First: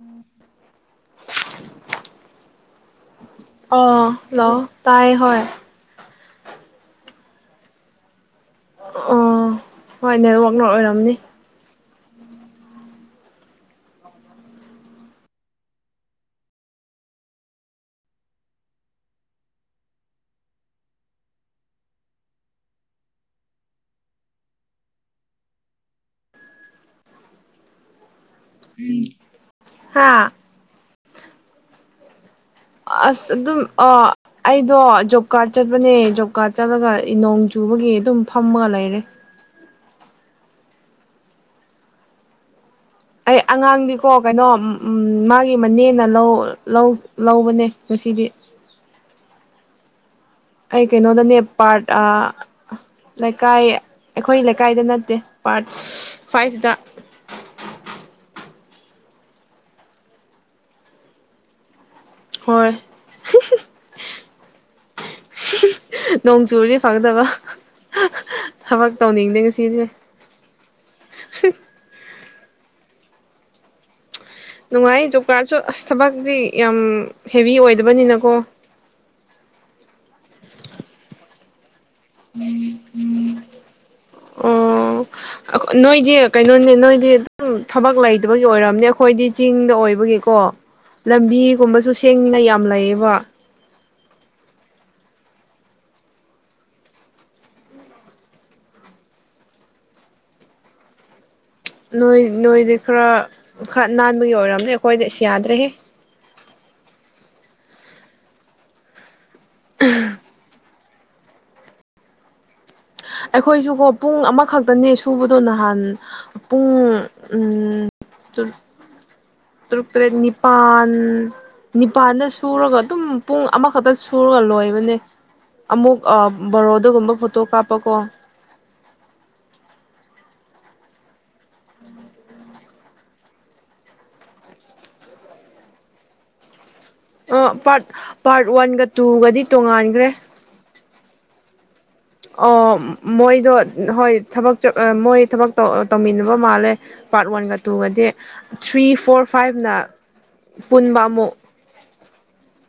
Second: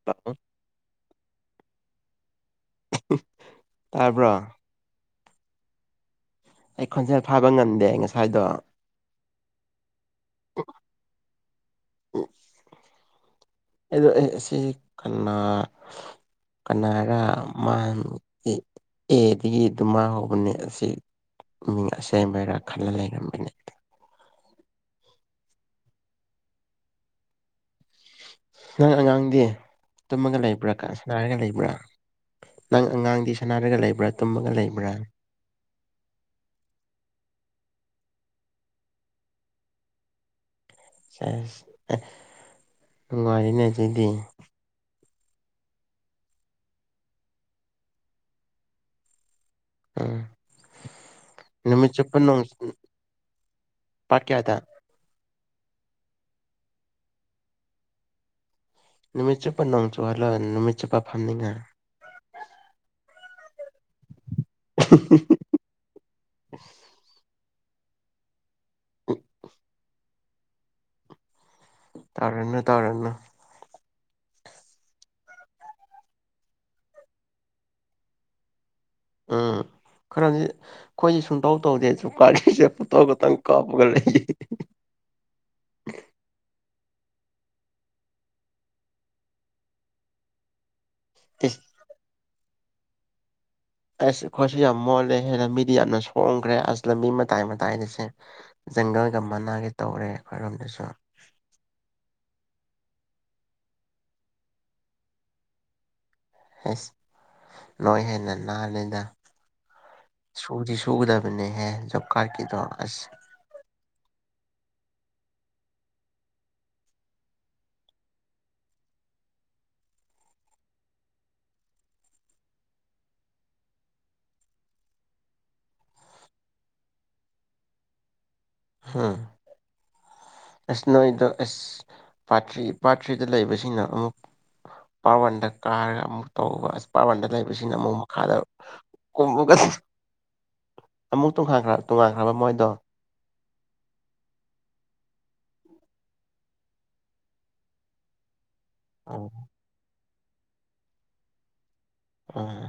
ꯎꯝ ꯑ ꯇꯥꯕ꯭ꯔꯣ ꯂꫭ ꯇꯥꯏ ꯍꫭꯏ ꯑꯩ ꯈꯣꯟꯖꯦꯜ ꯐꯥꯕ ꯉꯝꯗꯦ ꯉꯁꯥꯏꯗꯣ ꯑꯣ ꯍꯣꯏ ꯅꯦꯠꯋꯥꯛꯅ ꯑꯣꯏꯔꯝꯅꯤ ꯎ ꯑꯗꯣ ꯑꯦ ꯑꯁꯤ ꯀꯅꯥ ꯀꯅꯥꯔꯥ ꯃꯥ ꯑꯦꯗꯒꯤ ꯑꯗꯨ ꯃꯥꯡ ꯍꯧꯕꯅꯦ ꯑꯁꯤ ꯎꯝ ꯑꯁꯦꯡꯕꯩꯔꯥ ꯈꯜꯂ ꯂꯩꯔꯝꯕꯅꯦ ꯅꯪ ꯑꯉꯥꯡꯗꯤ ꯍꯥ ꯇꯨꯝꯃꯒ ꯂꯩꯕ꯭ꯔꯥ ꯃꯥꯏꯅ ꯂꯩꯕ꯭ꯔꯥ ꯅꯪ ꯑꯁ ꯑꯉꯥꯡꯗꯤ ꯑꯗꯨꯝ ꯁꯥꯟꯅꯔꯒ ꯂꯩꯕ꯭ꯔꯥ ꯑꯥ ꯇꯨꯝꯃꯒ ꯑꯩꯗꯣ ꯂꯩꯕ꯭ꯔꯥ ꯖꯣꯕ ꯀꯥꯔꯗ ꯆꯠꯄꯅꯦ ꯖꯣꯕ ꯀꯥꯔꯗ ꯆꯠꯂꯒ ꯏ ꯅꯣꯡ ꯆꯨꯕꯒꯤ ꯑꯗꯨꯝ ꯐꯝꯃꯒ ꯂꯩꯔꯦ ꯑꯁ ꯑꯦ ꯑꯩ ꯅꯨꯡꯉꯥꯏꯔꯤꯅꯦ ꯑꯗꯨꯗꯤ ꯑꯉꯥꯡꯗꯤꯀꯣ ꯀꯩꯅꯣ ꯎꯝ ꯃꯥꯒꯤ ꯃꯅꯦꯅ ꯂꯧ ꯂꯧ ꯂꯧꯕꯅꯦ ꯉꯁꯤꯗꯤ ꯎꯝ ꯑꯩ ꯀꯩꯅꯣꯗꯅꯦ ꯄꯥꯔꯠ ꯅꯨꯃꯤꯠ ꯆꯨꯞꯄ ꯅꯣꯡ ꯂꯩꯀꯥꯏ ꯄꯥꯠ ꯑꯩꯈꯣꯏ ꯀꯌꯥꯗ ꯂꯩꯀꯥꯏꯗ ꯅꯠꯇꯦ ꯄꯥꯔꯠ ꯐꯥꯏꯚꯗ ꯅꯨꯃꯤꯠ ꯆꯨꯞꯄ ꯅꯣꯡ ꯆꯨꯍꯜꯂ ꯅꯨꯃꯤꯠ ꯆꯨꯞꯄ ꯐꯝꯅꯤꯡꯉ [inaudible] ꯅꯣꯡ ꯆꯨꯔꯗꯤ ꯐꯒꯗꯕ [inaudible] ꯊꯕꯛ ꯇꯧꯅꯤꯡꯗꯦ ꯉꯁꯤꯁꯦ [inaudible] ꯇꯥꯔꯅꯨ ꯇꯥꯔꯅꯨ ꯅꯨꯡꯉꯥꯏ ꯖꯣꯕ ꯀꯥꯔꯠꯁꯨ ꯑꯁ ꯊꯕꯛꯇꯤ ꯌꯥꯝ ꯍꯦꯚꯤ ꯑꯣꯏꯗꯕꯅꯤꯅꯀꯣ ꯎꯝ ꯈꯔꯗꯤ ꯑꯩꯈꯣꯏꯗꯤ ꯁꯨꯡꯇꯧ ꯇꯧꯗꯦ ꯖꫭꯕ ꯀꯥꯔꯗ ꯀꯤꯁꯦ ꯐꫭꯇꫭ ꯈꯛꯇꯪ ꯀꯥꯞꯄꯒ ꯂꯩꯌꯦ ꯑꯣ ꯅꯣꯏꯗꯤ ꯀꯩꯅꯣꯅꯦ ꯅꯣꯏꯗꯤ ꯑꯗꯨꯝ ꯊꯕꯛ ꯂꯩꯇꯕꯒꯤ ꯑꯣꯏꯔꯝꯅꯦ ꯑꯩꯈꯣꯏꯗꯤ ꯆꯤꯡꯗ ꯑꯣꯏꯕꯒꯤꯀꯣ ꯏꯁ ꯂꯝꯕꯤꯒꯨꯝꯕꯁꯨ ꯁꯦꯡꯉꯤ ꯑꯩꯅ ꯌꯥꯝ ꯂꯩꯌꯦꯕ ꯑꯁ ꯑꯩꯈꯣꯏꯁꯨ ꯌꯥꯝ ꯃꯣꯜꯂꯦ ꯍꯦ ꯂꯝꯕꯤꯗꯤ ꯌꯥꯝꯅ ꯁꯣꯡꯈ꯭ꯔꯦ ꯑꯁ ꯂꯝꯕꯤ ꯃꯇꯥꯏ ꯃꯇꯥꯏꯗꯁꯦ ꯖꯪꯒꯜꯒ ꯃꯅꯥꯒꯤ ꯇꯧꯔꯦ ꯑꯩꯈꯣꯏꯔꯣꯝꯗꯁꯨ ꯅꯣꯏ ꯅꯣꯏꯗꯤ ꯈꯔ ꯈꯔ ꯅꯥꯟꯕꯒꯤ ꯑꯣꯏꯔꯝꯅꯦ ꯑꯩꯈꯣꯏꯗ ꯁꯤ ꯌꯥꯗ꯭ꯔꯦꯍꯦ ꯑꯦꯁ ꯅ ꯍꯦꯟꯅ ꯅꯅꯥꯍꯥꯟꯂꯦꯗ ꯁꯨꯗꯤ ꯁꯨꯒꯗꯕꯅꯦꯍꯦ ꯖꯣꯕ ꯀꯥꯔꯠꯀꯤꯗꯣ ꯑꯁ ꯑꯩꯈꯣꯏꯁꯨ ꯍꯣ ꯄꯨꯡ ꯑꯃ ꯈꯛꯇꯅꯦ ꯁꯨꯕꯗꯣ ꯅꯍꯥꯟ ꯄꯨꯡ ꯇꯔꯨꯛ ꯇꯔꯦꯠ ꯅꯤꯄꯥꯜ ꯅꯤꯄꯥꯜꯗ ꯁꯨꯔꯒ ꯑꯗꯨꯝ ꯄꯨꯡ ꯑꯃꯈꯛꯇ ꯁꯨꯔꯒ ꯂꯣꯏꯕꯅꯦ ꯑꯃꯨꯛ ꯕꯔꯣꯗꯒꯨꯝꯕ ꯐꯣꯇꯣ ꯀꯥꯞꯄꯀꯣ ꯍꯥꯝ ꯑꯦꯁ ꯅꯣꯏꯗꯣ ꯑꯦ ꯄꯥꯔ꯭ꯔꯤ ꯄꯥꯔꯠ ꯊ꯭ꯔꯤꯗ ꯂꯩꯕꯁꯤꯡꯅ ꯑꯃꯨꯛ ꯄꯥꯔꯠ ꯋꯥꯟꯗ ꯀꯥꯔꯒ ꯑꯃꯨꯛ ꯇꯧꯕ ꯄꯥꯔꯠ ꯋꯥꯟꯗ ꯑꯣ ꯂꯩꯕꯁꯤꯅ ꯄꯥꯔꯠ ꯑꯃꯨꯛ ꯃꯈꯥꯗ ꯄꯥꯔꯠ ꯋꯥꯟꯒ ꯇꯨꯒꯗꯤ ꯀꯨꯝꯃꯒ ꯇꯣꯉꯥꯟꯈ꯭ꯔꯦ ꯑꯃꯨꯛ ꯇꯣꯡꯈꯥꯟꯈ꯭ꯔ ꯇꯣꯉꯥꯟꯈ꯭ꯔꯕ ꯃꯣꯏꯗꯣ ꯑꯣ ꯃꯣꯏꯗꯣ ꯍꯣꯏ ꯊꯕꯛ ꯃꯣꯏ ꯊꯕꯛ ꯇꯧꯃꯤꯟꯅꯕ ꯃꯥꯜꯂꯦ ꯄꯥꯔꯠ ꯋꯥꯟꯒ ꯇꯨꯒꯗꯤ ꯊ꯭ꯔꯤ ꯐꯣꯔ ꯎꯝ ꯐꯥꯏꯚꯅ ꯄꯨꯟꯕꯥꯃꯨ ꯑꯥ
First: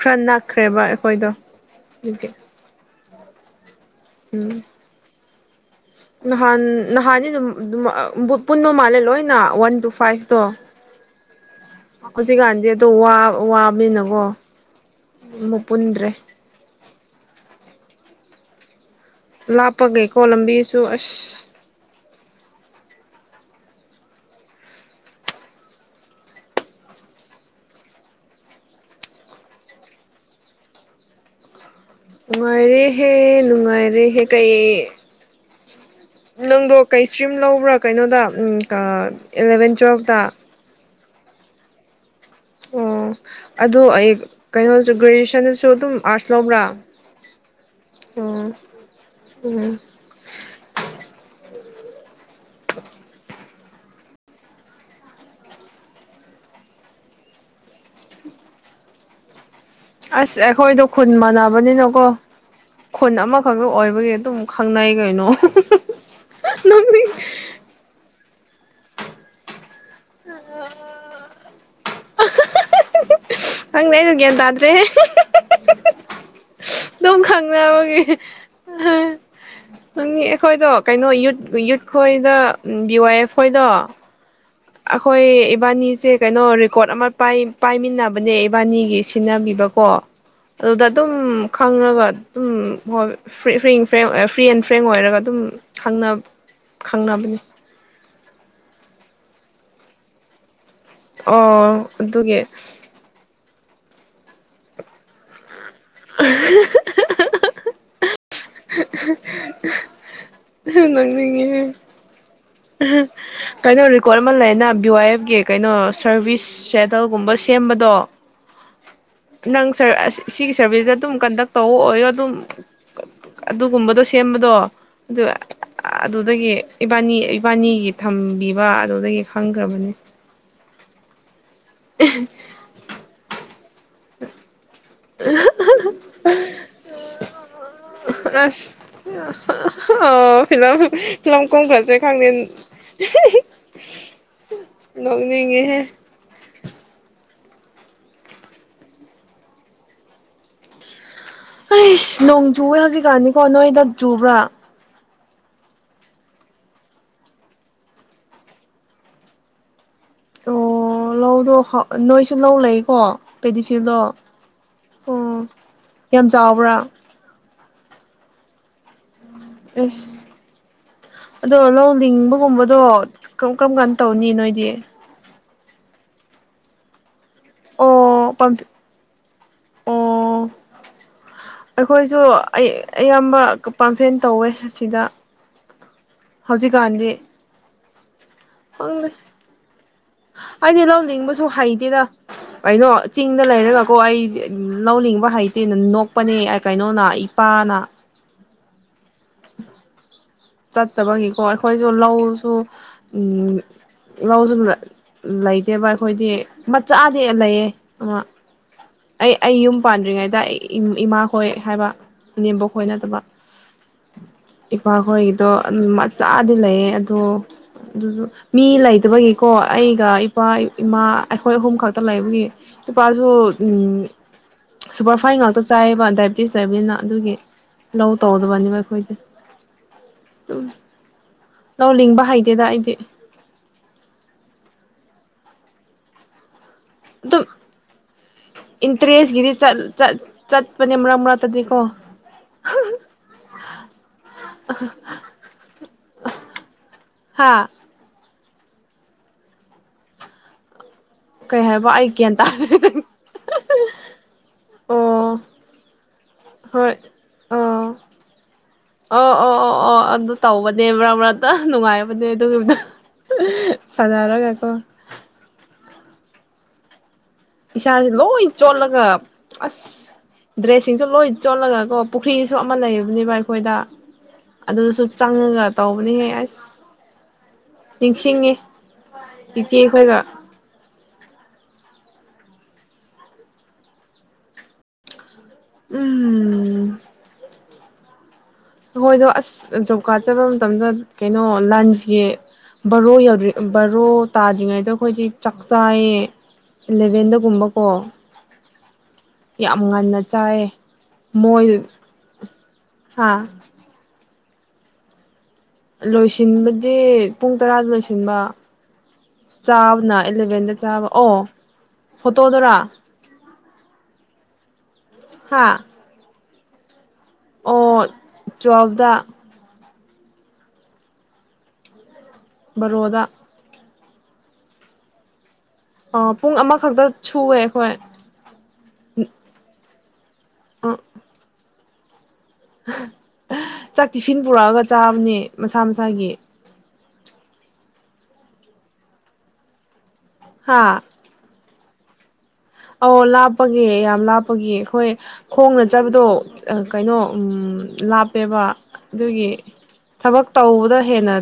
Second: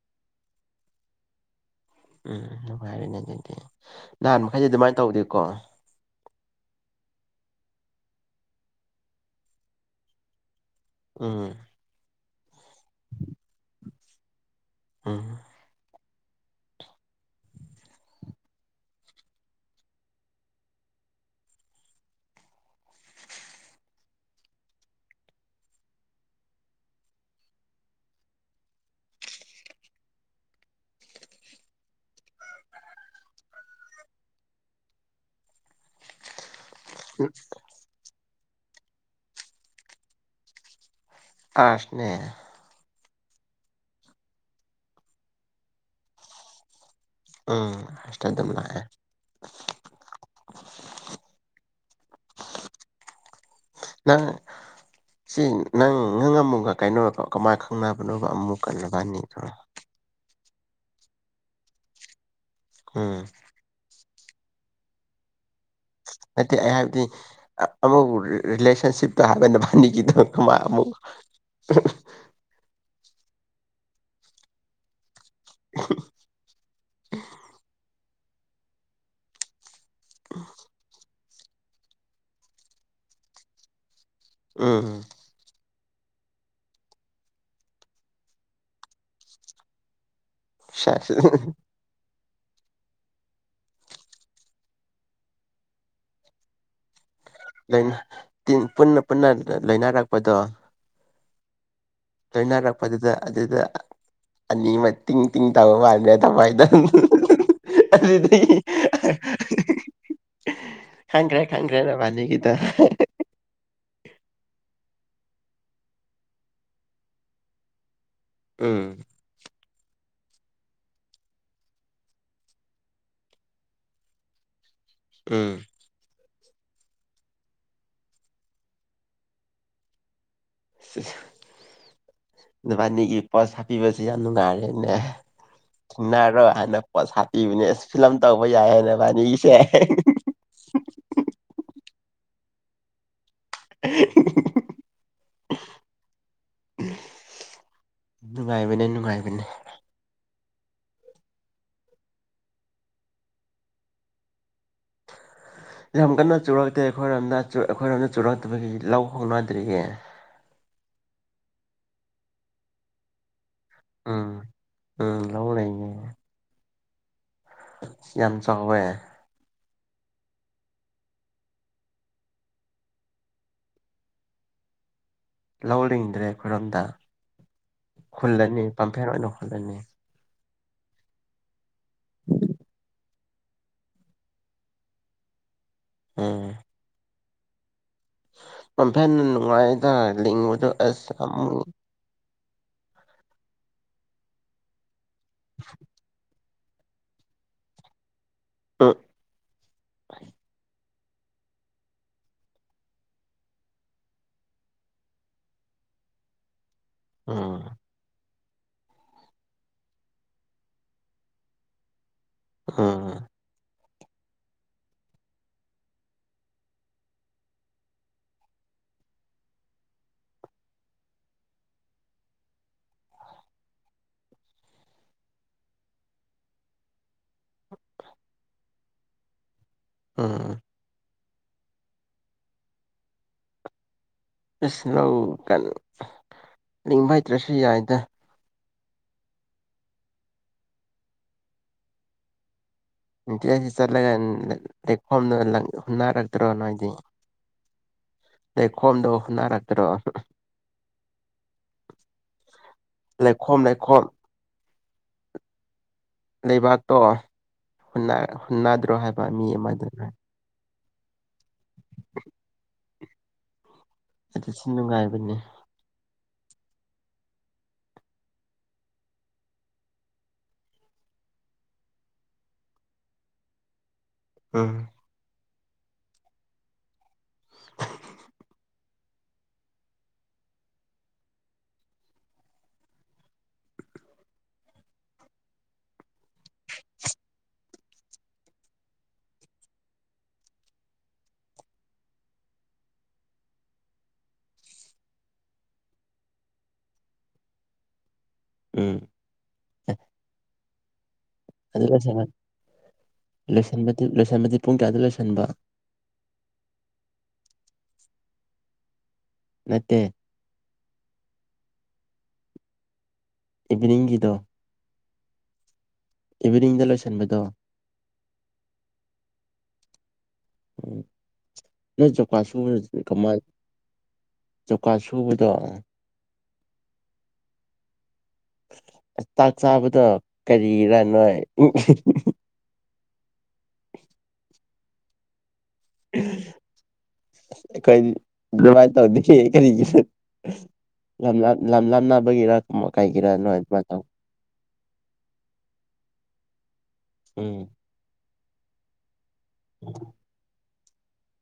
ꯈꯔ ꯅꯛꯈ꯭ꯔꯦꯕ ꯑꯩꯈꯣꯏꯗꯣ ꯑꯗꯨꯒꯤ ꯎꯝ ꯔꯅꯦꯦ ꯅꯍꯥꯟ ꯎꯝ ꯃꯈꯩꯗꯤ ꯑꯗꯨꯃꯥꯏꯅ ꯇꯧꯗꯦ ꯀꯣ ꯅꯍꯥꯟ ꯅꯍꯥꯟꯅꯤ ꯑꯗꯨꯝ ꯄꯨꯟꯕ ꯃꯥꯜꯂꯦ ꯂꯣꯏꯅ ꯋꯥꯟ ꯇꯨ ꯐꯥꯏꯚꯇꯣ ꯑ ꯍꯧ ꯁꯤꯀꯥꯟꯗ ꯋꯥꯕꯅꯤꯅꯀꯣ ꯎꯝ ꯑꯃꯨꯛ ꯄꯨꯟꯗ꯭ꯔꯦ ꯂꯥꯞꯄꯒꯦ ꯀꯣꯂꯝꯕꯤꯁꯨ ꯑꯁ ꯅꯨꯡꯉꯥꯏꯔꯦꯍꯦ ꯅꯨꯡꯉꯥꯏꯔꯦꯍꯦ ꯀꯩ ꯅꯪꯣꯛ ꯀꯩ ꯏꯁ꯭ꯇ꯭ꯔꯤꯝ ꯂꯧꯕ꯭ꯔꯥ ꯀꯩꯅꯣꯗ ꯏ ꯑꯦꯂꯚꯦꯟ ꯇꯨꯌꯦꯦꯜꯞꯇ ꯑꯁꯅꯦ ꯑꯣ ꯑꯗꯨꯗꯣ ꯑꯩ ꯀꯩꯅꯣꯁꯨ ꯒ꯭ꯔꯦꯖꯨꯑꯦꯁꯟꯗꯁꯨ ꯑꯗꯨꯝ ꯑꯥꯔꯠꯁ ꯂꯧꯕ꯭ꯔꯥ ꯎꯝ ꯍꯥꯁꯇꯗ ꯎꯝ ꯂꯦ ꯎꯝ [unintelligible] ꯅꯪ ꯁꯤ ꯅꯪ ꯅꯪ ꯑꯃꯨꯛꯒ ꯀꯩꯅꯣꯣ ꯀꯃꯥꯏ ꯈꯪꯅꯕꯅꯣꯕ ꯑꯃꯨꯛ ꯀꯜꯂꯕꯥꯅꯤꯗꯔꯣ ꯑꯁ ꯑꯩꯈꯣꯏꯗꯣ ꯈꯨꯟ ꯃꯥꯟꯅꯕꯅꯤꯅꯀꯣ ꯈꯨꯟ ꯎꯝ ꯑꯃꯈꯛꯇ ꯑꯣꯏꯕꯒꯤ ꯑꯗꯨꯝ ꯈꯪꯅ ꯀꯥꯏꯅꯣ ꯅꯠꯇꯦ ꯑꯩ ꯍꯥꯏꯕꯗꯤ ꯑꯃ ꯔꯔꯤꯂꯦꯁꯟꯁꯤꯞꯇ ꯍꯥꯏꯕꯅ ꯐꯅꯤꯒꯤꯗ ꯀ ꯃꯥ ꯑꯃꯨ ꯍꯪꯅꯦ ꯂꯩꯗꯨꯒ ꯌꯦꯟꯗꯗ꯭ꯔꯦ ꯑꯗꯨꯝ ꯈꯪꯅꯕꯒꯤ ꯅ ꯑꯩꯈꯣꯏꯗꯣ ꯀꯩꯅꯣ ꯌꯨꯠ ꯈꯣꯏꯗ ꯕꯤ ꯋꯥꯥꯏ ꯑꯦꯐ ꯈꯣꯏꯗꯣ ꯎꯝ ꯑꯩꯈꯣꯏ ꯏꯕꯥꯅꯤ ꯁꯦ ꯀꯩꯅꯣ ꯔꯦꯀꯣꯔꯠ ꯑꯃ ꯄꯥꯏꯃꯤꯟꯅꯕꯅꯦ ꯏꯕꯥꯅꯤꯒꯤ ꯁꯤꯟꯅꯕꯤꯕꯀꯣ ꯑꯗꯨꯗ ꯑꯗꯨꯝ ꯁꯦꯁ ꯈꯪꯉꯒ ꯑꯗꯨꯝ ꯍꯣꯏ ꯐꯔꯤ ꯐ ꯐ꯭ꯔꯤ ꯑꯦꯟ ꯐ꯭ꯔꯦꯡ ꯑꯣꯏꯔꯒ ꯑꯗꯨꯝ ꯈꯪꯅꯕꯅꯤ ꯄꯨꯟꯅ ꯄꯨꯟꯅ ꯂꯩꯅꯔꯛꯄꯗꯣ ꯑꯣ ꯑꯗꯨꯒꯤ ꯇꯅꯔꯛꯄ ꯑꯗꯨꯗ ꯑꯗꯨꯗꯗ ꯑꯅꯤ ꯃ ꯇꯤꯡ ꯇꯤꯡ ꯇ ꯃꯥꯅ ꯐꯥꯏꯗ ꯑꯗꯨꯗꯒꯤ ꯅꯪꯉ ꯀꯩꯅꯣ ꯔꯤꯀꯣꯔꯠ ꯑꯃ ꯂꯩꯅ ꯕꯤꯨꯋꯥꯏ ꯒꯤ ꯀꯩꯅꯣ ꯁꯔꯚꯤꯁ ꯁꯦꯗꯜꯒꯨꯝꯕ ꯁꯦꯝꯕꯗꯣ ꯎꯝ ꯅꯪꯔ ꯑꯁ ꯁꯤꯒꯤ ꯁꯥꯔꯚꯤꯁꯇ ꯑꯗꯨꯝ ꯀꯟꯗꯛ ꯇꯧꯕ ꯑꯣꯏꯔꯣ ꯑꯗꯨꯝ ꯑꯗꯨꯒꯨꯝꯕꯗꯣ ꯁꯦꯝꯕꯗꯣ ꯑꯗꯨ ꯎꯝ ꯑꯗꯨ ꯑꯗꯒꯤ ꯏꯕꯥꯅꯤ ꯏꯕꯥꯅꯤꯒꯤ ꯊꯝꯕꯤꯕ ꯑꯗꯨꯗꯒꯤ ꯈꯪꯈ꯭ꯔꯕꯅꯦ ꯁꯤ ꯕꯥꯅꯤꯒꯤ ꯄꯣꯁ ꯄꯤꯕꯁ ꯌꯥꯝ ꯅꯨꯡꯉꯥꯏꯔꯦ ꯟꯅꯔꯣ ꯍꯥꯏꯅ ꯄꯣꯁꯥ ꯏꯕꯅꯦꯅꯤꯁ ꯑꯁ ꯑꯣ ꯐꯤꯂ ꯐꯤ ꯂ ꯀꯣꯡ ꯐ꯭ꯔꯖꯦ ꯈꯪꯗ [unintelligible] ꯂꯅꯤꯡꯒꯦꯍꯦ ꯅꯨꯡꯉꯥꯏꯕꯅꯦ ꯅꯨꯡꯉꯥꯏꯕꯅꯦ ꯑꯩꯁ ꯅꯣꯡꯖꯨꯋꯦ ꯍꯧꯖꯤꯛꯀꯥꯟꯅꯤꯀꯣ ꯅꯣꯏꯗꯛ ꯆꯨꯕ꯭ꯔꯥ ꯌꯥꯝ ꯀꯟꯅ ꯆꯨꯔꯛꯇꯦ ꯑꯩꯈꯣꯏꯔꯣꯝꯗ ꯑꯩꯈꯣꯏꯔꯣꯝꯗ ꯆꯨꯔꯛꯇꯕꯒꯤ ꯂꯧ ꯍꯧꯣꯡꯅꯗ꯭ꯔꯤꯌꯦ ꯑꯣ ꯂꯧꯗꯣ ꯅꯣꯏꯁꯨ ꯂꯧ ꯂꯩꯀꯣ ꯄꯦꯗꯤꯐꯤꯜꯗꯣ ꯑꯣ ꯎꯝ ꯎꯝ ꯂꯧ ꯂꯩꯌꯦ ꯌꯥꯝ ꯆꯥꯎꯕ꯭ꯔꯥ ꯌꯥꯝ ꯆ ꯍꯕ ꯑꯁ ꯑꯗꯣ ꯂꯧ ꯂꯤꯡꯕꯒꯨꯝꯕꯗꯣ ꯀꯔꯝ ꯀꯔꯝ ꯀꯥꯟ ꯇꯧꯅꯤ ꯅꯣꯏꯗꯤ ꯂꯧꯅꯤꯡꯤꯡꯗ꯭ꯔꯦ ꯈꯨꯣꯏꯔꯝꯗ ꯑꯣ ꯄꯝ ꯍꯨꯜꯂꯅꯤ ꯄꯝꯐꯔ ꯑꯣꯏꯅ ꯍꯨꯜꯂꯅꯤ ꯑꯣ ꯑꯩꯈꯣꯏꯁꯨ ꯑꯩ ꯑꯌꯥꯝꯕ ꯄꯥꯝꯐꯦꯟ ꯇꯧꯋꯦ ꯑꯁꯤꯗ ꯍꯧꯖꯤꯛꯀꯥꯟꯗꯤ ꯈꯪꯗꯦ ꯐꯦꯟ ꯅꯨꯡꯉꯥꯏꯗꯗ ꯑꯩꯗꯤ ꯂꯧ ꯑꯁ ꯂꯤꯡꯕꯁꯨ ꯍꯩꯇꯦꯗ ꯀꯩꯅꯣ ꯆꯤꯡꯗ ꯂꯩꯔꯒꯀꯣ ꯑꯩ ꯂꯧꯅꯤꯡꯕ ꯍꯩꯇꯦ ꯅ ꯅꯣꯛꯄꯅꯦ ꯀꯩꯅꯣꯅ ꯏꯄꯥꯅ ꯎꯝ ꯆꯠꯇꯕꯒꯤꯀꯣ ꯑꯩꯈꯣꯏꯁꯨ ꯂꯧꯁꯨ ꯂꯧꯁꯨ ꯂꯩꯇꯦꯕ ꯑꯩꯈꯣꯏꯗꯤ ꯃꯆꯥꯥꯗꯦ ꯎꯝ ꯑꯂꯌꯦꯦ ꯑ ꯑꯩ ꯑꯩ ꯌꯨꯝ ꯄꯥꯟꯗ꯭ꯔꯤꯉꯩꯗ ꯑꯩ ꯏꯃꯥ ꯍꯣꯏ ꯍꯥꯏꯕ ꯅꯦꯝꯕꯣꯛ ꯈꯣꯏ ꯎꯝ ꯅꯠꯇꯕ ꯏꯄꯥꯈꯣꯏꯒꯤꯗꯣ ꯑꯗꯨꯝ ꯃꯆꯥꯗꯤ ꯂꯩꯌꯦ ꯑꯗꯣ ꯑꯗꯨꯁꯨ ꯃꯤ ꯂꯩꯇꯕꯒꯤꯀꯣ ꯑꯩꯒ ꯏꯄꯥ ꯏꯃꯥ ꯑꯩꯈꯣꯏ ꯑꯍꯨꯝ ꯈꯛꯇ ꯂꯩꯕꯒꯤ ꯏꯄꯥꯁꯨ ꯁꯨꯄꯔꯐꯥꯏꯟ ꯉꯥꯛꯇ ꯆꯥꯏꯌꯦꯕ ꯗꯥꯏꯕꯤꯦꯇꯤꯁ ꯂꯩꯕꯅꯤꯅ ꯑꯗꯨꯒꯤ ꯂꯧ ꯇꯧꯗꯕꯅꯦꯕ ꯑꯩꯈꯣꯏꯗꯤ ꯎꯝ ꯑꯗꯨꯝ ꯂꯧ ꯂꯤꯡꯕ ꯍꯩꯗꯦꯗ ꯑꯩꯗꯤ ꯏꯁꯅꯧ ꯀꯅꯤ ꯅꯤꯡꯕ ꯑꯗꯨꯝ ꯍꯩꯇ꯭ꯔꯁꯨ ꯌꯥꯏꯗ ꯏꯟꯇꯔꯦꯁꯀꯤꯗꯤ ꯆꯠꯄꯅꯦ ꯃꯔꯛ ꯃꯔꯛꯇꯗꯤꯀꯣ ꯅꯨꯡꯇꯤ ꯑꯁꯤ ꯆꯠꯂꯒ ꯂꯩꯈꯣꯝꯗꯨ ꯍꯨꯟꯅꯔꯛꯇ꯭ꯔꯣ ꯅꯣꯏꯗꯤ ꯍꯥ ꯂꯩꯈꯣꯝꯗꯣ ꯅꯥꯔꯛꯇ꯭ꯔꯣ ꯀꯩ ꯍꯥꯏꯕ ꯑꯩ ꯒ꯭ꯌꯥꯟ ꯇꯥꯗꯦ ꯂꯩꯈꯣꯝ ꯂꯩꯈꯣꯝ ꯑꯣ ꯍꯣꯏ ꯂꯩꯕꯥꯛꯇꯣ ꯑꯣ ꯍꯨꯟꯅꯗ꯭ꯔꯣ ꯍꯥꯏꯕ ꯃꯤ ꯑꯃꯗꯨꯅ ꯗꯦꯕ꯭ꯔꯥꯕ ꯅꯨꯡꯉꯥꯏꯕꯅꯦ ꯑꯗꯨꯒꯤ ꯎ ꯑꯗꯨ ꯁꯤ ꯅꯨꯡꯉꯥꯏꯕꯅꯤ ꯏꯁꯥꯁꯦ ꯂꯣꯏ ꯆꯣꯠꯂꯒ ꯑꯁ ꯗ꯭ꯔꯦꯁꯁꯤꯡꯁꯨ ꯂꯣꯏ ꯆꯣꯠꯂꯒ ꯀꯣ ꯄꯨꯈ꯭ꯔꯤꯁꯨ ꯑꯃ ꯂꯩꯕꯅꯦꯕ ꯑꯩꯈꯣꯏꯗ ꯎꯝ ꯑꯗꯨꯁꯨ ꯆꯡꯉꯒ ꯇꯧꯕꯅꯤꯍꯦ ꯑꯁ ꯅꯤꯡꯁꯤꯡꯉꯤ ꯏꯆꯦꯍꯣꯏꯒ ꯎꯝ [unintelligible] ꯍꯣꯏꯗꯣ ꯑꯁ ꯖꯣꯕ ꯀꯥꯔꯗ ꯆꯠꯄ ꯃꯇꯝꯗ ꯀꯩꯅꯣ ꯂꯟꯁꯒꯤ ꯕꯔꯣ ꯌꯧꯗ꯭ꯔꯤ ꯕꯔꯣ ꯇꯥꯗ꯭ꯔꯤꯉꯩꯗ ꯑꯈꯣꯏꯗꯤ ꯆꯥꯛ ꯆꯥꯏꯌꯦ ꯏꯂꯚꯦꯟꯗꯒꯨꯝꯕꯀꯣ ꯎꯝ ꯌꯥꯝ ꯉꯟꯅ ꯆꯥꯏꯌꯦ ꯃꯣꯏ ꯑꯗꯨꯗ ꯊꯦꯡꯅ ꯍꯥ ꯂꯣꯏꯁꯟꯕꯗꯨ ꯂꯣꯏꯁꯟꯗꯤ ꯄꯨꯡ ꯀꯌꯥꯗ ꯂꯣꯏꯁꯟꯕ ꯂꯣꯏꯁꯤꯟꯕꯗꯤ ꯄꯨꯡ ꯇꯔꯥꯗ ꯂꯣꯏꯁꯤꯟꯕ ꯅꯠꯇꯦ ꯆꯥꯕꯅ ꯏꯂꯕꯦꯟꯗ ꯆꯥꯕ ꯑꯣ ꯐꯣꯇꯣꯗꯔꯥ ꯏꯚꯤꯅꯤꯡꯅꯤꯡꯒꯤꯗꯤ ꯍꯥꯥ ꯏꯚꯤꯅꯤꯡꯗ ꯂꯣꯏꯁ ꯑꯣ ꯇꯨꯋꯦꯐꯗ ꯎ ꯅꯣꯏ ꯖꯞ ꯋꯥꯁꯨꯔ ꯕꯥꯔꯣꯗ ꯀꯃꯥꯏ ꯖꯧꯀꯥ ꯁꯨꯕꯗꯣ ꯑꯣ ꯄꯨꯡ ꯑꯃꯈꯛꯇ ꯁꯨꯋꯦ ꯑꯈꯣꯏ ꯇꯥꯛ ꯆꯥꯕꯠ ꯗ ꯀꯔꯤꯔꯥꯅꯣꯏ ꯑꯝ ꯍꯤ ꯎꯝ ꯍꯝ ꯑꯍ ꯆꯥꯛ ꯇꯤꯁꯤꯡ ꯄꯨꯔꯛꯑꯒ ꯆꯥꯕꯅꯤ ꯃꯁꯥ ꯃꯁꯥꯒꯤ ꯗꯨꯕꯥꯥꯏꯟ ꯇꯧꯔꯗꯤ ꯀꯦ ꯀꯔꯤꯒꯤ ꯍꯥ ꯌꯥꯝ ꯂꯥꯞ ꯂꯝ ꯂꯥꯞꯅꯕꯒꯤꯔꯛ ꯑꯧ ꯂꯥꯞꯄꯒꯦ ꯌꯥꯝ ꯂꯥꯞꯄꯒꯤ ꯑꯈꯣꯏ ꯈꯣꯡꯅ ꯆꯕꯗꯣ ꯑ ꯀꯩꯅꯣ ꯎꯝ ꯂꯥꯞ ꯄꯦꯕꯥꯥ ꯗꯨꯒꯤ ꯊꯕꯛ ꯇꯧꯕ ꯍꯦꯟꯅ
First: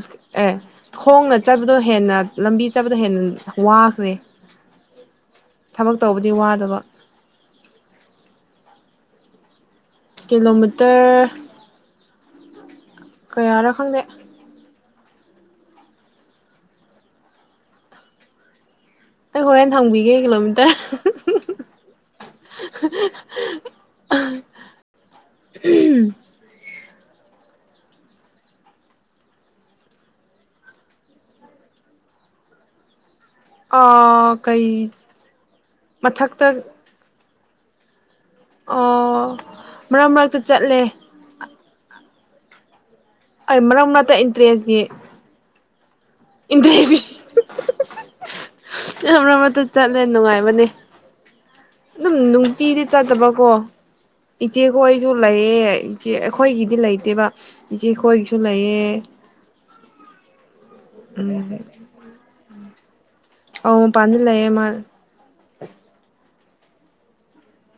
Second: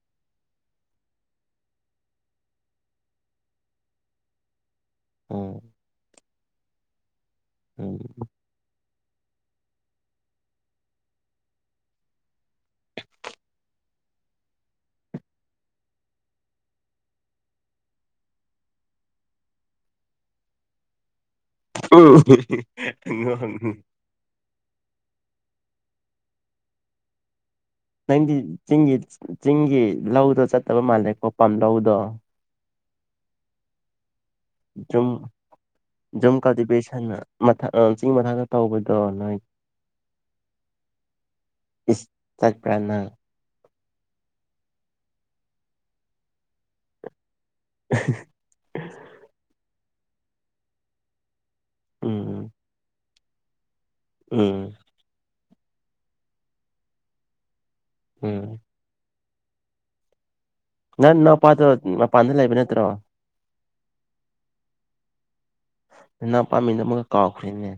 ꯑꯦ ꯊꯣꯡꯅ ꯆꯠꯄꯗꯣ ꯍꯦꯟꯅ ꯂꯝꯕꯤ ꯆꯠꯄꯗ ꯍꯦꯟ ꯋꯥꯈ꯭ꯔꯦ ꯎꯝ ꯄꯨꯗꯤ ꯋꯥꯗꯕ ꯎꯝ ꯀꯦꯂꯣꯃꯇꯔ ꯀꯌꯥꯔꯥ ꯈꯪꯗꯦ ꯑꯩ ꯍꯣꯔꯦꯟ ꯊꯥꯡꯕꯤꯒꯦ ꯀꯤꯂꯣꯃꯤꯇꯔ ꯑꯣꯉ ꯎꯝ ꯅꯪꯗꯤ ꯆꯤꯡꯒꯤ ꯆꯤꯡꯒꯤ ꯂꯧꯗꯣ ꯆꯠꯇꯕ ꯃꯥꯜꯂꯦꯀꯣ ꯄꯥꯝ ꯂꯧꯗꯣ ꯑ ꯨꯝ ꯨꯝꯀꯗꯤꯕꯩꯁꯅ ꯃꯊ ꯑ ꯑꯣ ꯃꯔꯛ ꯃꯔꯛꯇ ꯆꯠꯂꯦ ꯏꯁ ꯆꯠꯄꯔꯅ ꯑꯩ ꯃꯔꯛ ꯃꯔꯅꯥꯛꯇ ꯏꯟꯇꯔꯦꯁꯅꯤ ꯏ ꯌꯥꯝꯔ ꯃꯠꯇ ꯆꯠꯂꯦ ꯅꯨꯡꯉꯥꯏꯕꯅꯦ ꯑꯗꯨꯝ ꯎꯝ ꯅꯨꯡꯇꯤꯗꯤ ꯆꯥꯗꯕ ꯀꯣ ꯏꯆꯦ ꯎꯝ ꯈꯋꯥꯁꯨꯂꯥꯏꯌꯦ ꯑꯩꯈꯣꯏꯒꯤꯗꯤ ꯂꯩꯇꯦꯕ ꯏꯆꯦ ꯀꯣꯏꯒꯤꯁꯨ ꯎꯝ ꯂꯩꯌꯦꯦ ꯅ ꯅ ꯄꯥ ꯄꯥꯟꯅ ꯂꯩꯕ ꯆꯠꯇ꯭ꯔꯣ ꯑ ꯄꯟꯂ ꯑꯦꯃ ꯅ ꯄꯥꯝꯃꯤꯅ ꯑꯃꯒ ꯀꯥꯎꯈ꯭ꯔꯦꯅꯦ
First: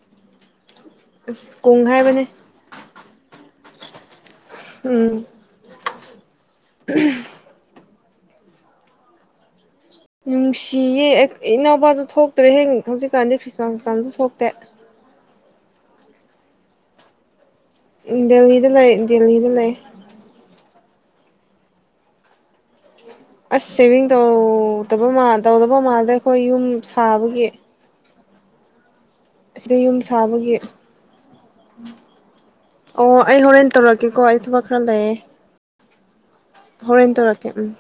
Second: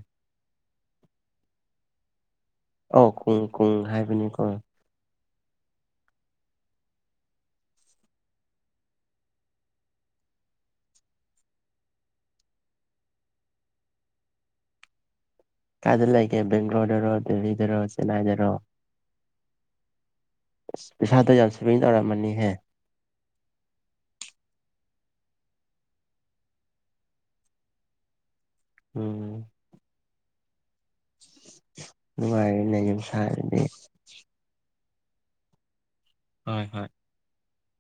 ꯀꯣꯣꯡꯘꯥꯏ ꯃꯅꯦ ꯑꯣ ꯀꯨꯡ ꯀꯨꯡ ꯍꯥꯏꯕꯅꯤ ꯎꯝ [unintelligible] ꯅꯨꯡꯁꯤꯌꯦ ꯏꯅꯥꯎꯄꯥꯗꯨ ꯊꯣꯛꯇ꯭ꯔꯦ ꯍꯌꯦ ꯍꯧꯖꯤꯛꯀꯥꯟꯗꯤ ꯈ꯭ꯔꯤꯁꯃꯥꯁ ꯆꯝꯁꯨ ꯊꯣꯛꯇꯦ ꯀꯗꯂꯀꯦ ꯦꯡ꯭ꯂꯣꯔꯔ ꯗꯜꯂꯤꯗꯨ ꯂ ꯗ [unintelligible] ꯑ ꯄꯩꯁꯥꯗꯣ ꯌꯥꯝ ꯁꯦꯚꯤꯡ ꯇꯧꯔꯝꯃꯅꯤꯍꯦ ꯑꯁ ꯁꯦꯚꯤꯡ ꯇꯧꯗꯕ ꯃꯥꯜ ꯇꯧꯗꯕ ꯃꯥꯜꯗꯦ ꯑꯩꯈꯣꯏ ꯌꯨꯝ ꯁꯥꯕꯒꯤ ꯎꯝ ꯑꯁꯤꯗ ꯌꯨꯝ ꯁꯥꯕꯒꯤ ꯅꯨꯡꯉꯥꯏꯔꯦꯅꯦ ꯌꯨꯝ ꯑꯣ ꯑꯩ ꯁꯥꯔꯗꯤ ꯍꯣꯔꯦꯟ ꯇꯧꯔꯛꯀꯦꯀꯣ ꯑꯩ ꯊꯕꯛ ꯐꯂꯦ ꯍꯣꯏ ꯍꯣꯏ ꯍꯔꯟ ꯇꯔ ꯎꯝ